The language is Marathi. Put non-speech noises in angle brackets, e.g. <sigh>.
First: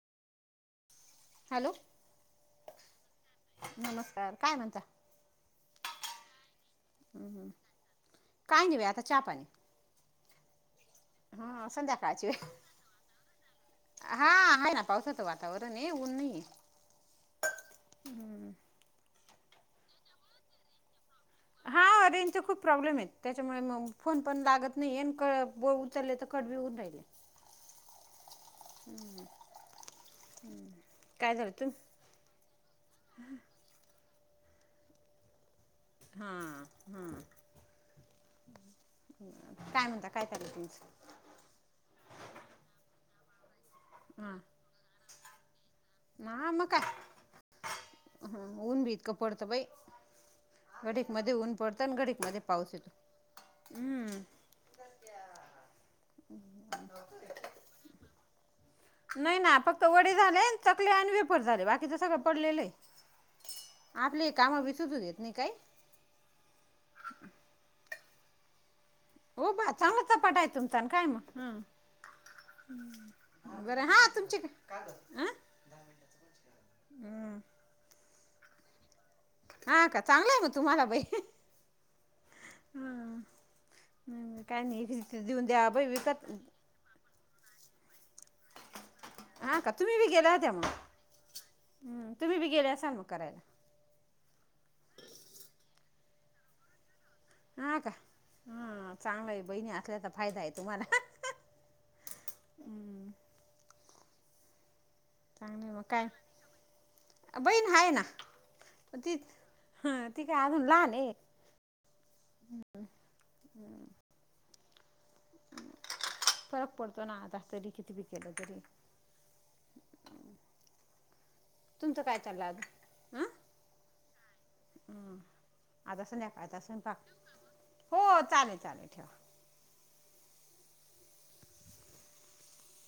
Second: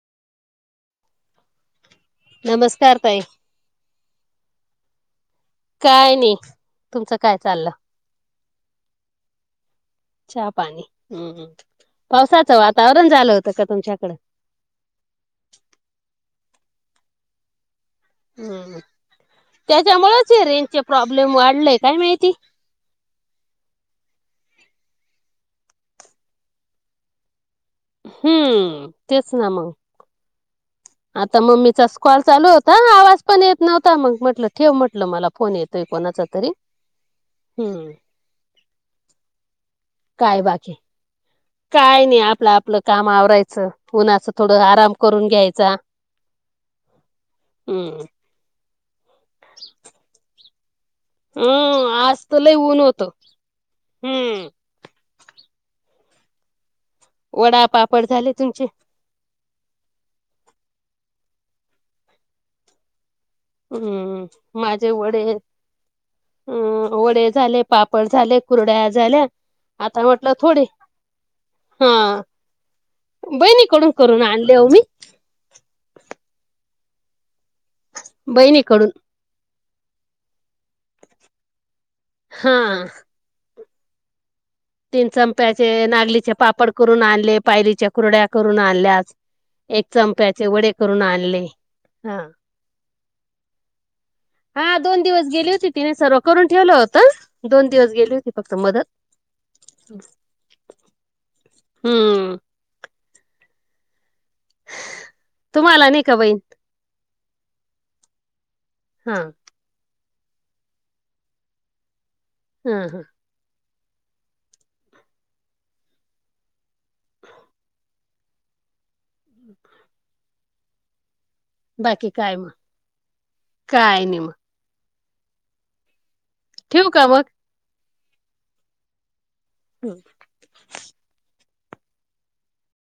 हॅलो नमस्कार ताई नमस्कार काय म्हणता? काय नाही तुमचं हम्म काय हम्म, चाललं काय नाही बाई आता चहा पाणी चहापाणी हा संध्याकाळची वेळ पावसाचं वातावरण झालं होतं का तुमच्याकडे? हा आहे ना पावसाचं वातावरण आहे ऊन नाहीये हम्म हम्म त्याच्यामुळेच हे रेंजचे प्रॉब्लेम वाट हा रेंजचा खूप प्रॉब्लेम आहेत, त्याच्यामुळे मग फोन पण लागत नाही आहे. क ब उचलले तर कट बी होऊन राहिले. हम. तेच ना मग. <inaudible> आता मम्मीचा तुम्ही कॉल चालू होता. आवाज पण येत नव्हता, मग म्हटलं ठेव म्हटलं. मला फोन येतोय कोणाचा तरी. हां हां हम्म. <unintelligible> काय बाकी? तुमचं काय नाही आपलं आपलं काम आवरायचं. उन्हाच हां थोडा आराम करून घ्यायचा. हम्म. ह. ऊन बी इतकं पडत बाई. घडीक मध्ये ऊन पडतं हम्म आणि आज घडीक तर मध्ये लय पाऊस ऊन येतो. होत हम्म. वडा पापड झाले तुमचे? नाही ना. फक्त वडे झाले, चकल्या आणि वेफर झाले. बाकीच सगळं पडलेलं आहे. आपलली काम हम्म बी सुचू देत नाही काही. हम्म, वडे झाले, पापड झाले, कुरड्या आज हो बा चांगला चपाटा आहे तुमचा. काय न मग? हा बरं बहिणीकडून हा करून तुमची बी आणले हो मी हम्. बहिणीकडून. हा का, चांगलं आहे मग तुम्हाला बाई. हा हा. तीन चंप्याचे विकत नागलीचे पापड करून आणले, पायलीच्या कुरड्या करून आणल्या. हा का एक तुम्ही बी गेल्या चमप्याचे होत्या मग वडे करून आणले. हं, हा! तुम्ही बी गेले असाल मग करायला हा दोन दिवस गेली होती तिने सर्व करून ठेवलं होतं. दोन हा का दिवस गेली होती फक्त मदत. हा चांगलं आहे, बहिणी असल्याचा फायदा आहे तुम्हाला. हम्म. चांगले मग तुम्हाला नाही काय. का बहीण बहीण आहे ना. हा तीच हं ती काय अजून लहान आहे. हम्म. <inaudible> फरक पडतो ना. आता तरी किती बी केलं तरी. <inaudible> तुमचं बाकी काय चाललं मग आज? हं. काय नाही मग ह आता संध्याकाळचा ठेवू स्वयंपाक. का मग हो चालेल ठेवा. हम्म.